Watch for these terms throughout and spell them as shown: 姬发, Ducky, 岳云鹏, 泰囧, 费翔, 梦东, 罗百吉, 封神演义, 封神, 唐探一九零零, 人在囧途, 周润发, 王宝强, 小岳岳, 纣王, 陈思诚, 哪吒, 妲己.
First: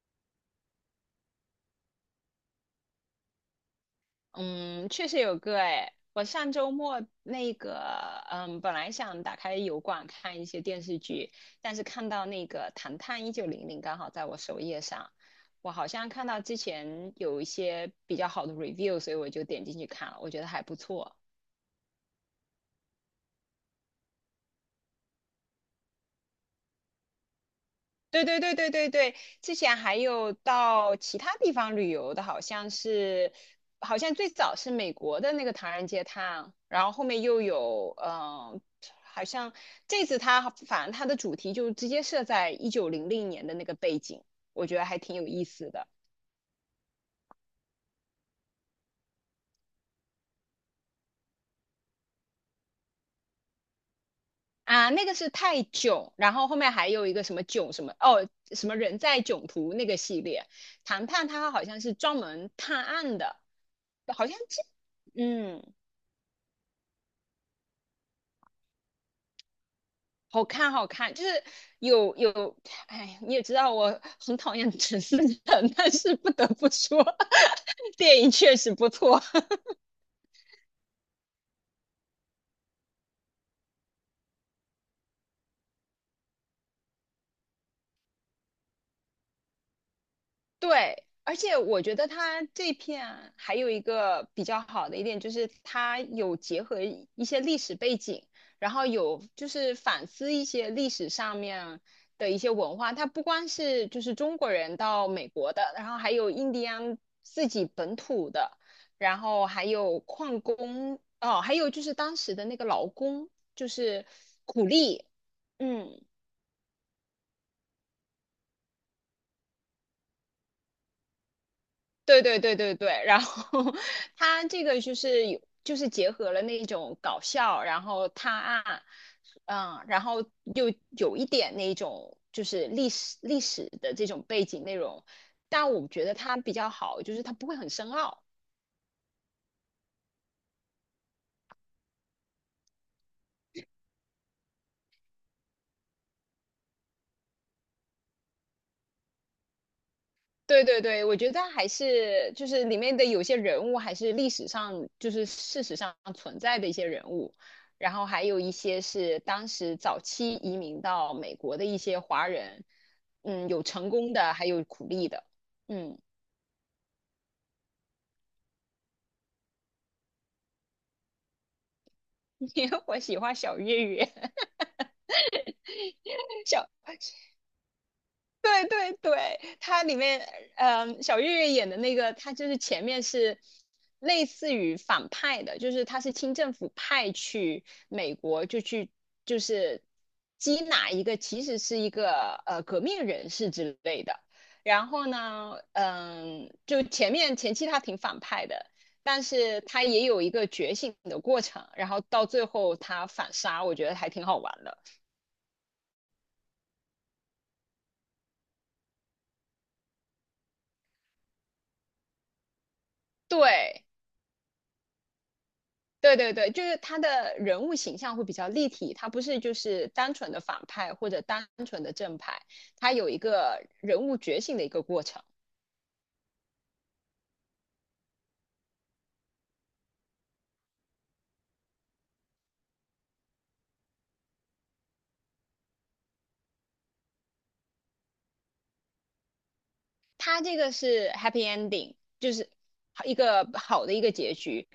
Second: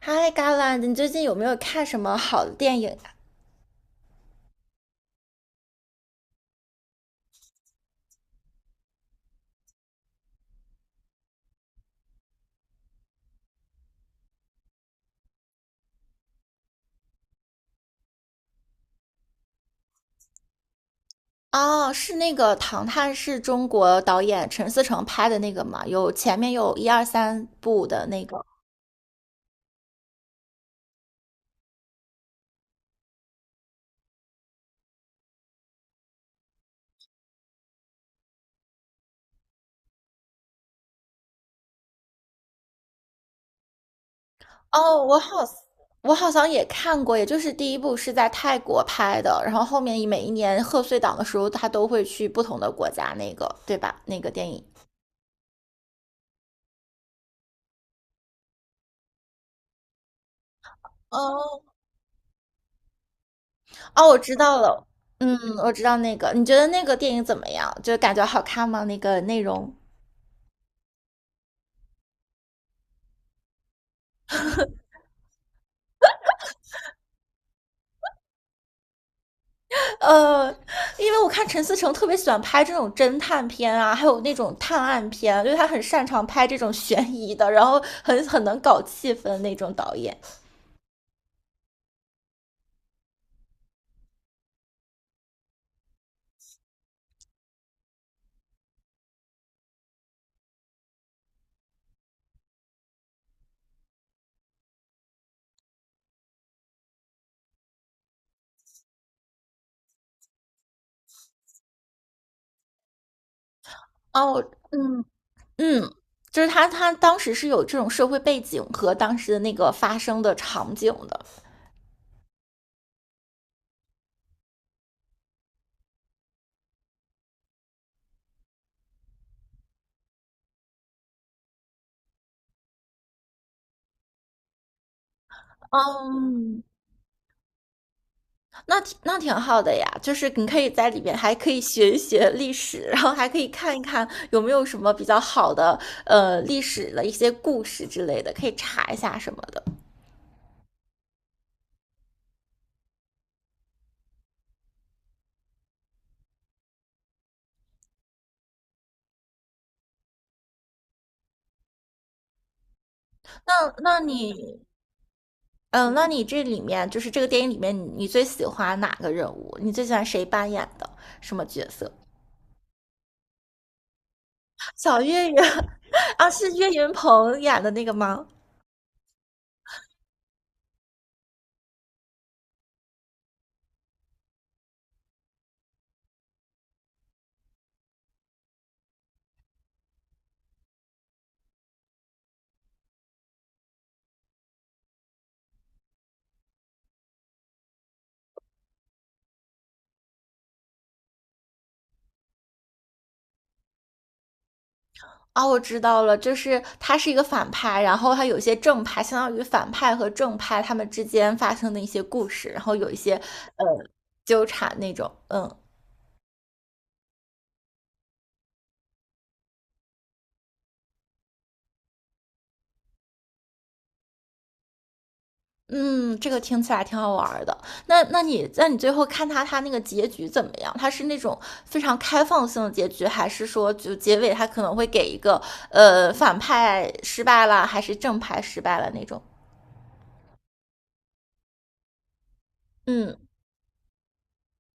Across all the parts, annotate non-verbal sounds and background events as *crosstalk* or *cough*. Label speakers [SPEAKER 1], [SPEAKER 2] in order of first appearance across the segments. [SPEAKER 1] 嗨，i g a l a 你最近有没有看什么好的电影啊？
[SPEAKER 2] 嗯，确实有个哎，我上周末那个，本来想打开油管看一些电视剧，但是看到那个《唐探一九零零》刚好在我首页上，我好像看到之前有一些比较好的 review，所以我就点进去看了，我觉得还不错。
[SPEAKER 1] 哦，是那个《唐探》，是中国导演陈思诚拍的那个嘛？有前面有一二三部的那
[SPEAKER 2] 对对
[SPEAKER 1] 个。
[SPEAKER 2] 对对对对，之前还有到其他地方旅游的，好像是，好像最早是美国的那个唐人街探，然后后面又有，好像这次它反正它的主题就直接设在1900年的那个背景，我觉得还
[SPEAKER 1] 哦，
[SPEAKER 2] 挺
[SPEAKER 1] 我
[SPEAKER 2] 有
[SPEAKER 1] 好，
[SPEAKER 2] 意思的
[SPEAKER 1] 我好像也看过，也就是第一部是在泰国拍的，然后后面每一年贺岁档的时候，他都会去不同的国家，那个对吧？那个电影。
[SPEAKER 2] 啊。那个是泰囧，然后后面还有一个什么囧什么哦，什么人在囧途那个系列，唐判它
[SPEAKER 1] 哦，
[SPEAKER 2] 好像是专门探案的，
[SPEAKER 1] 哦，我
[SPEAKER 2] 好
[SPEAKER 1] 知
[SPEAKER 2] 像
[SPEAKER 1] 道
[SPEAKER 2] 这，
[SPEAKER 1] 了。嗯，我
[SPEAKER 2] 嗯。
[SPEAKER 1] 知道那个。你觉得那个电影怎么样？就感觉好看吗？那个内容？
[SPEAKER 2] 好看，好看，就是有，哎，你也知道我很讨厌 *laughs* 陈思诚，但是不得不说，*laughs* 电影确实不错。
[SPEAKER 1] 呃，因为我看陈思诚特别喜欢拍这种侦探片啊，还有那种探案片，就是他很擅长拍这种悬疑的，然后很能搞气氛那种导演。
[SPEAKER 2] 对，而且我觉得它这片还有一个比较好的一点，就是它有结合一些历史背景，然后有就是反思一些历史上面的一些文化。它不光是就是中国人到美国的，然后还有印第安自己本土的，然后还有矿工，哦，还有就是当时的那个劳工，就是
[SPEAKER 1] 哦，
[SPEAKER 2] 苦
[SPEAKER 1] 嗯
[SPEAKER 2] 力，
[SPEAKER 1] 嗯，
[SPEAKER 2] 嗯
[SPEAKER 1] 就是他当时是有这种社会背景和当时的那个发生的场景的。
[SPEAKER 2] 对对对对对，然后 *laughs* 他这个就是有，就是结合了那种搞笑，然后探案，然后又有一点那种就是历史的这种背景内容，但我觉得它比
[SPEAKER 1] 嗯，
[SPEAKER 2] 较好，就是它不会很深奥，
[SPEAKER 1] 那挺好的呀，就是你可以在里面还可以学一学历史，然后还可以看一看有没有什么比较好的历史的一些故事之类的，可以查一下什么的。
[SPEAKER 2] 对对对，我觉得还是就是里面的有些人物还是历史上就是事实上存在的一些人物，然后还有一些是当时早期移民到美国的一些华人，嗯，有
[SPEAKER 1] 那
[SPEAKER 2] 成
[SPEAKER 1] 那
[SPEAKER 2] 功的，还
[SPEAKER 1] 你，
[SPEAKER 2] 有苦力的，
[SPEAKER 1] 嗯，
[SPEAKER 2] 嗯，
[SPEAKER 1] 那你这里面就是这个电影里面你最喜欢哪个人物？你最喜欢谁扮演的什么角色？
[SPEAKER 2] *laughs* 因为我喜欢小岳岳，*laughs*
[SPEAKER 1] 小岳岳 *laughs* 啊，是岳云
[SPEAKER 2] 小
[SPEAKER 1] 鹏演的那个吗？
[SPEAKER 2] 对对对，它里面，嗯，小岳岳演的那个，他就是前面是类似于反派的，就是他是清政府派去美国，就去就是缉拿一个其实是一个革命人士之类的。然后呢，就前期他挺反派的，但是他也有一个觉醒的过程，然后到最后他反杀，我觉得还挺好玩的。
[SPEAKER 1] 啊，我知道了，就是他是一个反派，然后他有一些正派，相当于反派和正派他们之间发生的一些故事，然后有一些呃
[SPEAKER 2] 对。
[SPEAKER 1] 纠缠那种，嗯
[SPEAKER 2] 对对对，就是他的人物形象会比较立体，他不是就是单纯的反派或者单纯的正派，他有一个人物觉醒的一个过程。
[SPEAKER 1] 嗯，这个听起来挺好玩儿的。那你最后看他那个结局怎么样？他是那种非常开放性的结局，还是说就结尾他可能会给一个反派失败了，还是正派失败了那种？
[SPEAKER 2] 它这个是 happy ending,就是一
[SPEAKER 1] 嗯，
[SPEAKER 2] 个好的一个结局。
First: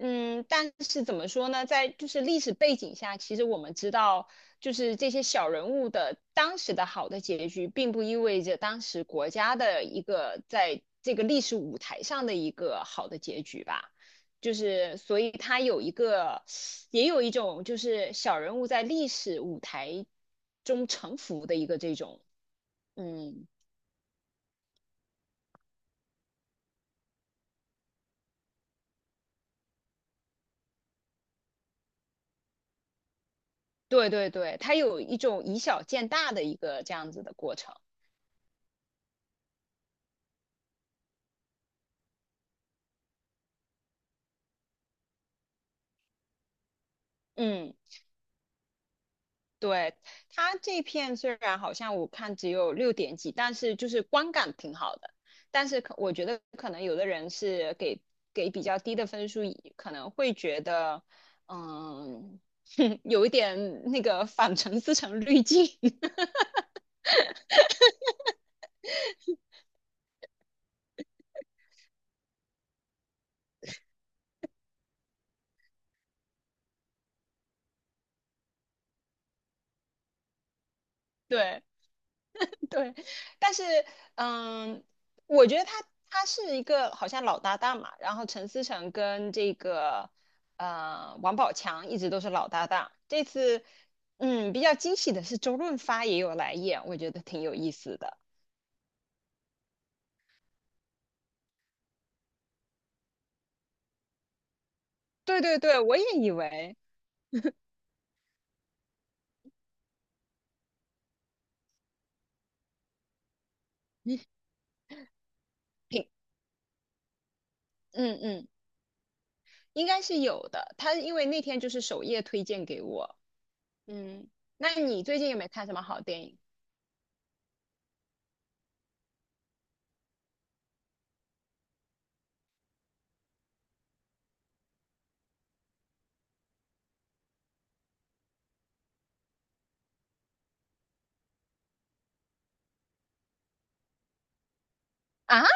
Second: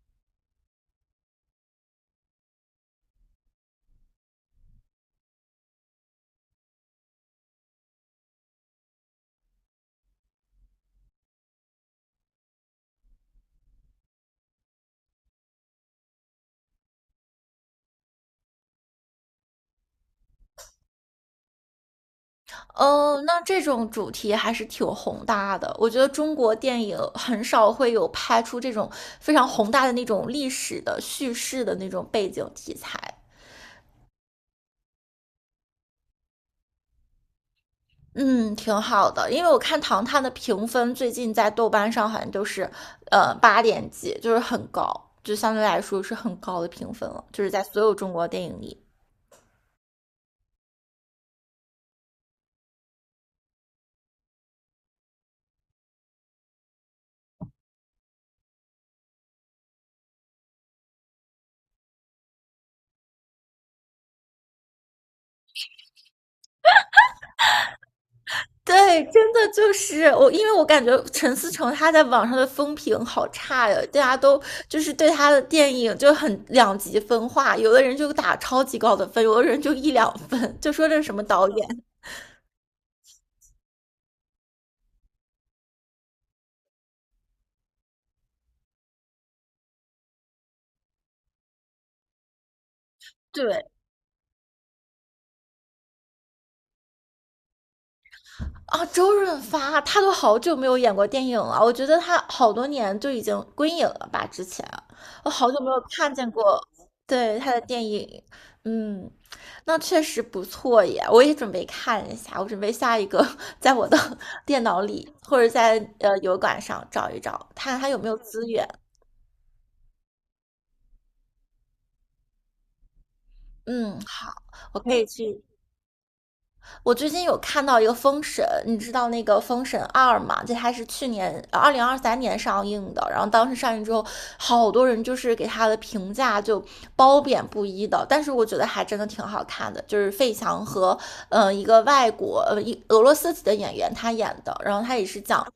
[SPEAKER 2] 嗯，但是怎么说呢，在就是历史背景下，其实我们知道，就是这些小人物的当时的好的结局，并不意味着当时国家的一个在这个历史舞台上的一个好的结局吧。就是，所以它有一个，也有一种就是小人物在历史舞台中沉浮的一个这种，
[SPEAKER 1] 哦，那
[SPEAKER 2] 嗯。
[SPEAKER 1] 这种主题还是挺宏大的。我觉得中国电影很少会有拍出这种非常宏大的那种历史的叙事的那种背景题材。
[SPEAKER 2] 对对对，它有一种以小见大的一个这样子的过程。
[SPEAKER 1] 嗯，挺好的，因为我看《唐探》的评分最近在豆瓣上好像都是，八点几，就是很高，就相对来说是很高的评分了，就是在
[SPEAKER 2] 嗯，
[SPEAKER 1] 所有中国电影里。
[SPEAKER 2] 对，它这片虽然好像我看只有六点几，但是就是观感挺好的。但是可我觉得可能有的人是给比较低的分数，可能会觉得，嗯，*laughs* 有一点那个反程思成滤镜。*laughs*
[SPEAKER 1] 对，真的就是我，因为我感觉陈思诚他在网上的风评好差呀，大家都就是对他的电影就很两极分化，有的人就打超级高的分，有的人就一两分，就说这是什么导
[SPEAKER 2] 对，
[SPEAKER 1] 演。
[SPEAKER 2] 对，但是嗯，我觉得他是一个好像老搭档嘛，然后陈思诚跟这个王宝强一直都是老搭档。这
[SPEAKER 1] *laughs*
[SPEAKER 2] 次
[SPEAKER 1] 对，
[SPEAKER 2] 嗯比较惊喜的是周润发也有来演，我觉得挺有意思的。
[SPEAKER 1] 啊，周润发他都好久没有演过电影了，我觉得他好多年就已经归隐了吧。之前我
[SPEAKER 2] 对
[SPEAKER 1] 好久
[SPEAKER 2] 对
[SPEAKER 1] 没
[SPEAKER 2] 对，
[SPEAKER 1] 有
[SPEAKER 2] 我也
[SPEAKER 1] 看见
[SPEAKER 2] 以
[SPEAKER 1] 过
[SPEAKER 2] 为
[SPEAKER 1] 对他的电影，嗯，那确实不错耶，我也准备看一下，我准备下一个 *laughs* 在
[SPEAKER 2] *laughs*
[SPEAKER 1] 我的
[SPEAKER 2] 你
[SPEAKER 1] *laughs* 电脑里或者在
[SPEAKER 2] 挺
[SPEAKER 1] 油管上找一找，看看他有没有
[SPEAKER 2] 嗯
[SPEAKER 1] 资
[SPEAKER 2] 嗯
[SPEAKER 1] 源。
[SPEAKER 2] 应该是有的。他因为那天就是首页推荐给我，
[SPEAKER 1] 嗯，
[SPEAKER 2] 嗯，
[SPEAKER 1] 好，
[SPEAKER 2] 那
[SPEAKER 1] 我可
[SPEAKER 2] 你
[SPEAKER 1] 以
[SPEAKER 2] 最近有
[SPEAKER 1] 去。
[SPEAKER 2] 没有看什么好电影
[SPEAKER 1] 我最近有看到一个《封神》，你知道那个《封神二》吗？这它是去年2023年上映的，然后当时上映之后，好多人就是给他的评价就褒贬不一的，但是我觉得还真的挺好看的，就是费翔和一个外国一俄罗斯籍的演员他演的，然后他也是
[SPEAKER 2] 啊？
[SPEAKER 1] 讲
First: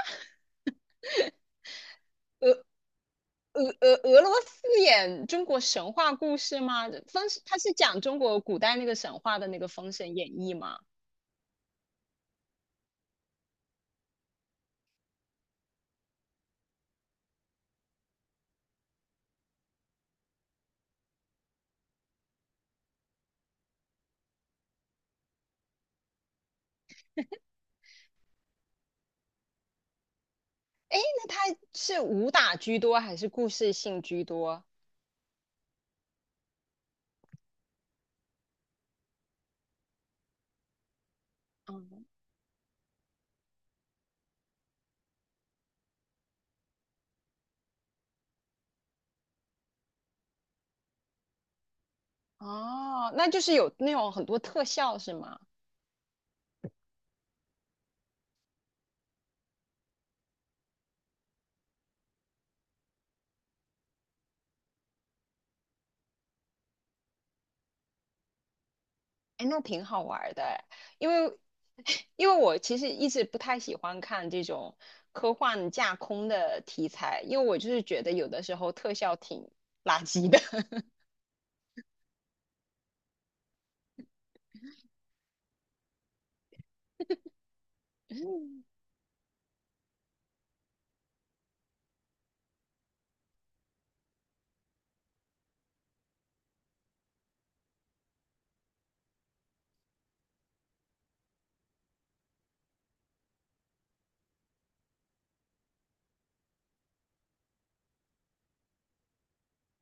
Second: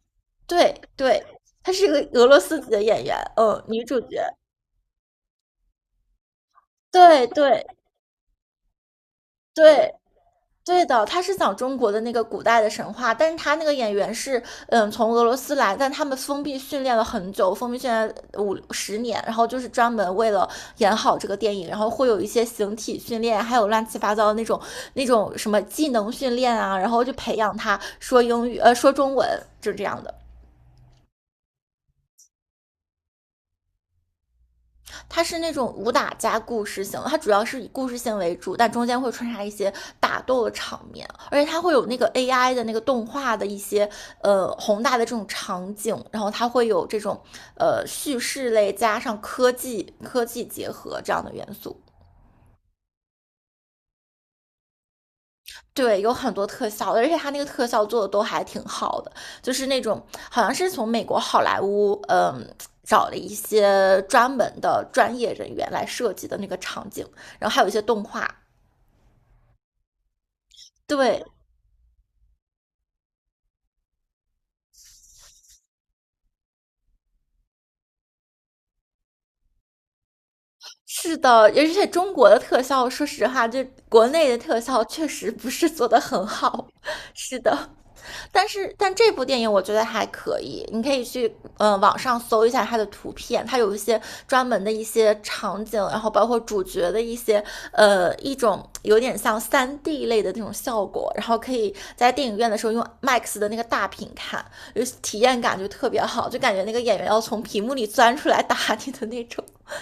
[SPEAKER 1] 对对，他是一个俄罗斯籍的演员，嗯，
[SPEAKER 2] 俄
[SPEAKER 1] 女主角，
[SPEAKER 2] 罗斯演中国神话故事吗？
[SPEAKER 1] 对
[SPEAKER 2] 封他
[SPEAKER 1] 对。
[SPEAKER 2] 是讲中国古代那个神话的那个《封
[SPEAKER 1] 对
[SPEAKER 2] 神演义》吗？
[SPEAKER 1] 对的，他是讲中国的那个古代的神话，但是他那个演员是，嗯，从俄罗斯来，但他们封闭训练了很久，封闭训练50年，然后就是专门为了演好这个电影，然后会有一些形体训练，还有乱七八糟的那种那种什么技能训练啊，然后就培养他说英语，说中文，就这样的。
[SPEAKER 2] 那他是武打居多还是故事性居多？
[SPEAKER 1] 它是那种武打加故事性，它主要是以故事性为主，但中间会穿插一些打斗的场面，而且它会有那
[SPEAKER 2] 嗯，
[SPEAKER 1] 个 AI 的那个动画的一些宏大的这种场景，然后它会有这种叙事类加上科技结合这样的元素。
[SPEAKER 2] 哦，那就是有那种很多特效是吗？
[SPEAKER 1] 对，有很多特效，而且它那个特效做的都还挺好的，就是那种好像是从美国好莱坞找了一些专门的专业人员来设计的那个场景，然后还有一些动画。
[SPEAKER 2] 哎，那挺好玩儿的诶因
[SPEAKER 1] 对，
[SPEAKER 2] 为 *laughs* 因为我其实一直不太喜欢看这种科幻架空的题材，因为我就是觉得有的时候特效挺垃圾的。
[SPEAKER 1] 是的，而且中国的特效，说实话，就国内的特效确实不是做的很好。*laughs* 是的，但是
[SPEAKER 2] *laughs*
[SPEAKER 1] 但这部电影我觉得还可以，你可以去网上搜一下它的图片，它有一些专门的一些场景，然后包括主角的一些一种有点像3D 类的那种效果，然后可以在电影院的时候用 MAX 的那个大屏看，就是体验感就特别好，就感觉那个演员要从屏幕里钻出来打你的那种。*laughs*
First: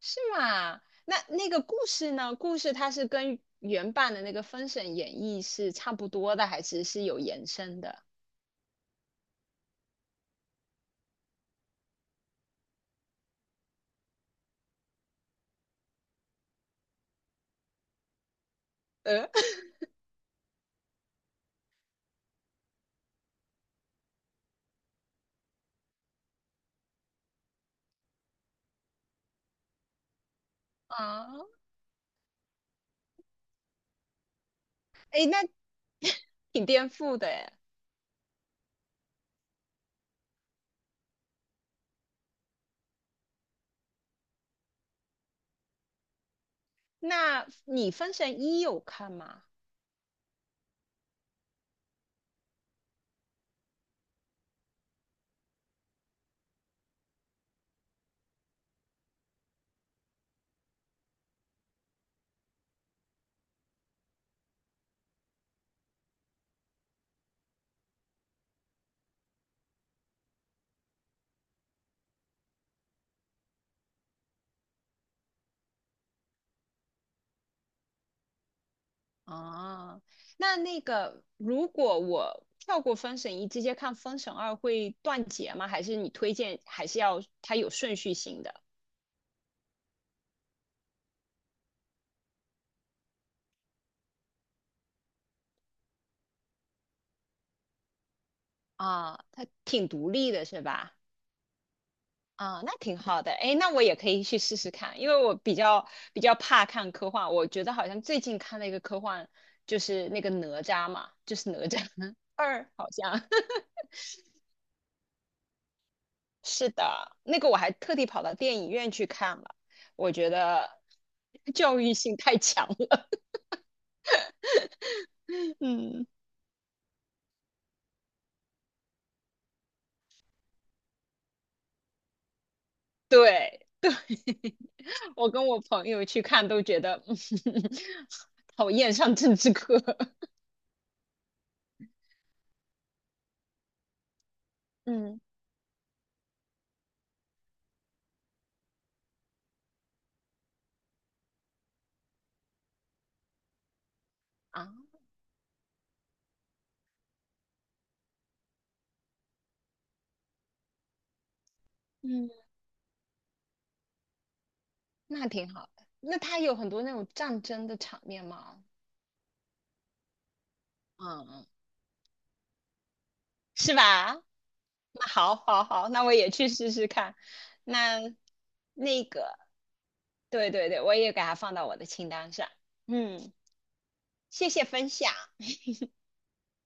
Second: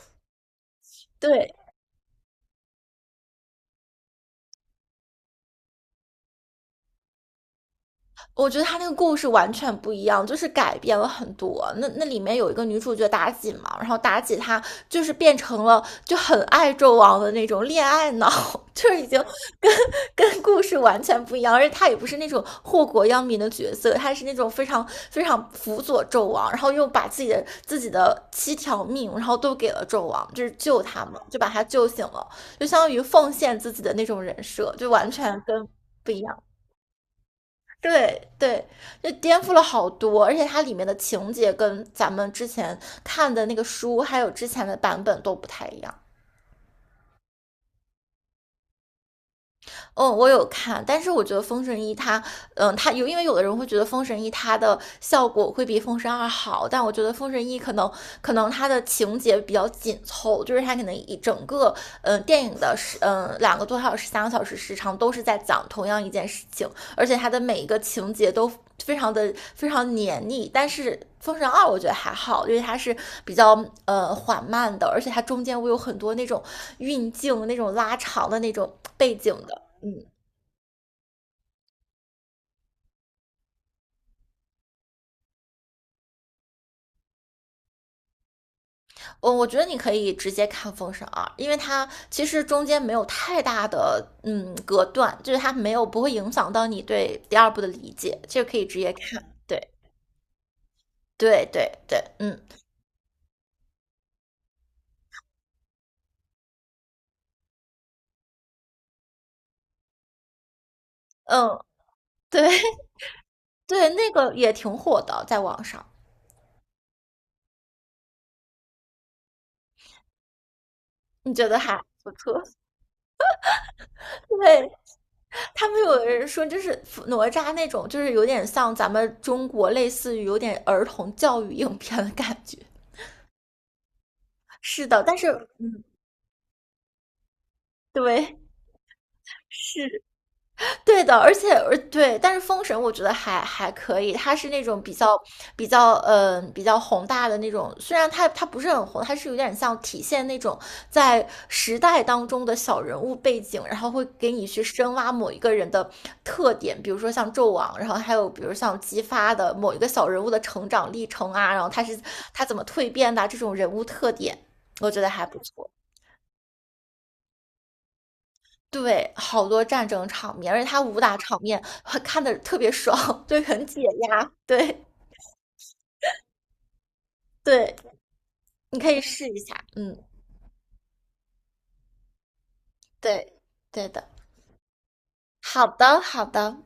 [SPEAKER 2] 是吗？那那
[SPEAKER 1] 对，
[SPEAKER 2] 个故事呢？故事它是跟原版的那个《封神演义》是差不多的，还是是有延伸的？
[SPEAKER 1] 我觉得他那个故事完全不一样，就是改变了很多。那那里面有一个女主角妲己嘛，然后妲己她就是变成了就很爱纣王的那种恋爱脑，*laughs* 就是已经
[SPEAKER 2] 呃，*laughs*
[SPEAKER 1] 跟跟故事完全不一样，而且她也不是那种祸国殃民的角色，她是那种非常非常辅佐纣王，然后又把自己的七条命，然后都给了纣王，就是救他们，
[SPEAKER 2] 啊，
[SPEAKER 1] 就把他救醒了，就相当于奉献自己的那种人设，就完
[SPEAKER 2] 哎，
[SPEAKER 1] 全
[SPEAKER 2] 那
[SPEAKER 1] 跟不一样。
[SPEAKER 2] 挺颠覆的哎。
[SPEAKER 1] 对对，就颠覆了好多，而且它里面的情节跟咱们之前看的那个书，还有之前的版本都不太一样。
[SPEAKER 2] 那你《封神一》有看吗？
[SPEAKER 1] 嗯，我有看，但是我觉得《封神一》它，嗯，它有，因为有的人会觉得《封神一》它的效果会比《封神二》好，但我觉得《封神一》可能它的情节比较紧凑，就是它可能一整个电影的2个多小时、3个小时时长都是在讲同样一件事情，而且它的每一个情节都非常的非常黏腻，但是《封神二》我觉得还好，因为它是比较缓慢的，而且它中间会有很多那种运镜、那种拉长的那种背景的。
[SPEAKER 2] 啊，那那个如果我跳过《封神一》，直接看《封神二》会断节吗？还是你推荐还是要它有顺序性的？
[SPEAKER 1] 我觉得你可以直接看《封神二》，因为它其实中间没有太大的隔断，就是它没有不会影响到你对第二部的理解，这个可以直接
[SPEAKER 2] 啊，
[SPEAKER 1] 看。
[SPEAKER 2] 它
[SPEAKER 1] 对
[SPEAKER 2] 挺独立的是吧？
[SPEAKER 1] 对对对，嗯
[SPEAKER 2] 啊，那挺好的，哎，那我也可以去试试看，因为我比较怕看科幻，我觉得好像最近看了一个科幻，就是那个哪吒嘛，就是
[SPEAKER 1] 嗯，
[SPEAKER 2] 哪吒 *laughs*
[SPEAKER 1] 对
[SPEAKER 2] 二，好像
[SPEAKER 1] *laughs*
[SPEAKER 2] *laughs*
[SPEAKER 1] 对，那个也挺火的，在网上，
[SPEAKER 2] 是的，那个我还特地跑到电影院去看了，我觉得
[SPEAKER 1] 你觉得
[SPEAKER 2] 教
[SPEAKER 1] 还
[SPEAKER 2] 育
[SPEAKER 1] 不
[SPEAKER 2] 性太
[SPEAKER 1] 错？
[SPEAKER 2] 强了，
[SPEAKER 1] *laughs* 对，
[SPEAKER 2] *laughs*
[SPEAKER 1] 他们有
[SPEAKER 2] 嗯，
[SPEAKER 1] 人说，就是哪吒那种，就是有点像咱们中国类似于有点儿童教育影片的感觉。
[SPEAKER 2] 对对，*laughs*
[SPEAKER 1] 是的，但是
[SPEAKER 2] 我跟我朋友去看都觉得 *laughs*，嗯
[SPEAKER 1] 对，
[SPEAKER 2] 讨厌上政治课，
[SPEAKER 1] 是
[SPEAKER 2] *laughs*
[SPEAKER 1] 对的，而且而对，但是封神我觉得还可以，它是那种比较
[SPEAKER 2] 嗯
[SPEAKER 1] 比较宏大的那种，虽然它不是很宏，它是有点像体现那种在时代当中的小人物背景，然后会给你去
[SPEAKER 2] 啊，
[SPEAKER 1] 深挖某一个人的特点，比如说像纣王，然后还有比如像姬发的某一个小人物的成长历程啊，然后
[SPEAKER 2] 嗯。
[SPEAKER 1] 他怎么蜕变的啊这种人物特点，我觉得还
[SPEAKER 2] 那
[SPEAKER 1] 不
[SPEAKER 2] 挺好
[SPEAKER 1] 错。
[SPEAKER 2] 的。那它有很多那种战争的场面吗？
[SPEAKER 1] 对，好多战争场面，而且他武打
[SPEAKER 2] 嗯
[SPEAKER 1] 场
[SPEAKER 2] 嗯，
[SPEAKER 1] 面还看的特别爽，*laughs* 对，很
[SPEAKER 2] 是
[SPEAKER 1] 解
[SPEAKER 2] 吧？
[SPEAKER 1] 压。对
[SPEAKER 2] 那好，好，好，那我也去试试看。
[SPEAKER 1] 对，
[SPEAKER 2] 那
[SPEAKER 1] 你可以
[SPEAKER 2] 那
[SPEAKER 1] 试一
[SPEAKER 2] 个，
[SPEAKER 1] 下。嗯，
[SPEAKER 2] 对对对，我也给它放到我的清单上。嗯，
[SPEAKER 1] 对对的。
[SPEAKER 2] 谢谢分享。
[SPEAKER 1] 好的，好的。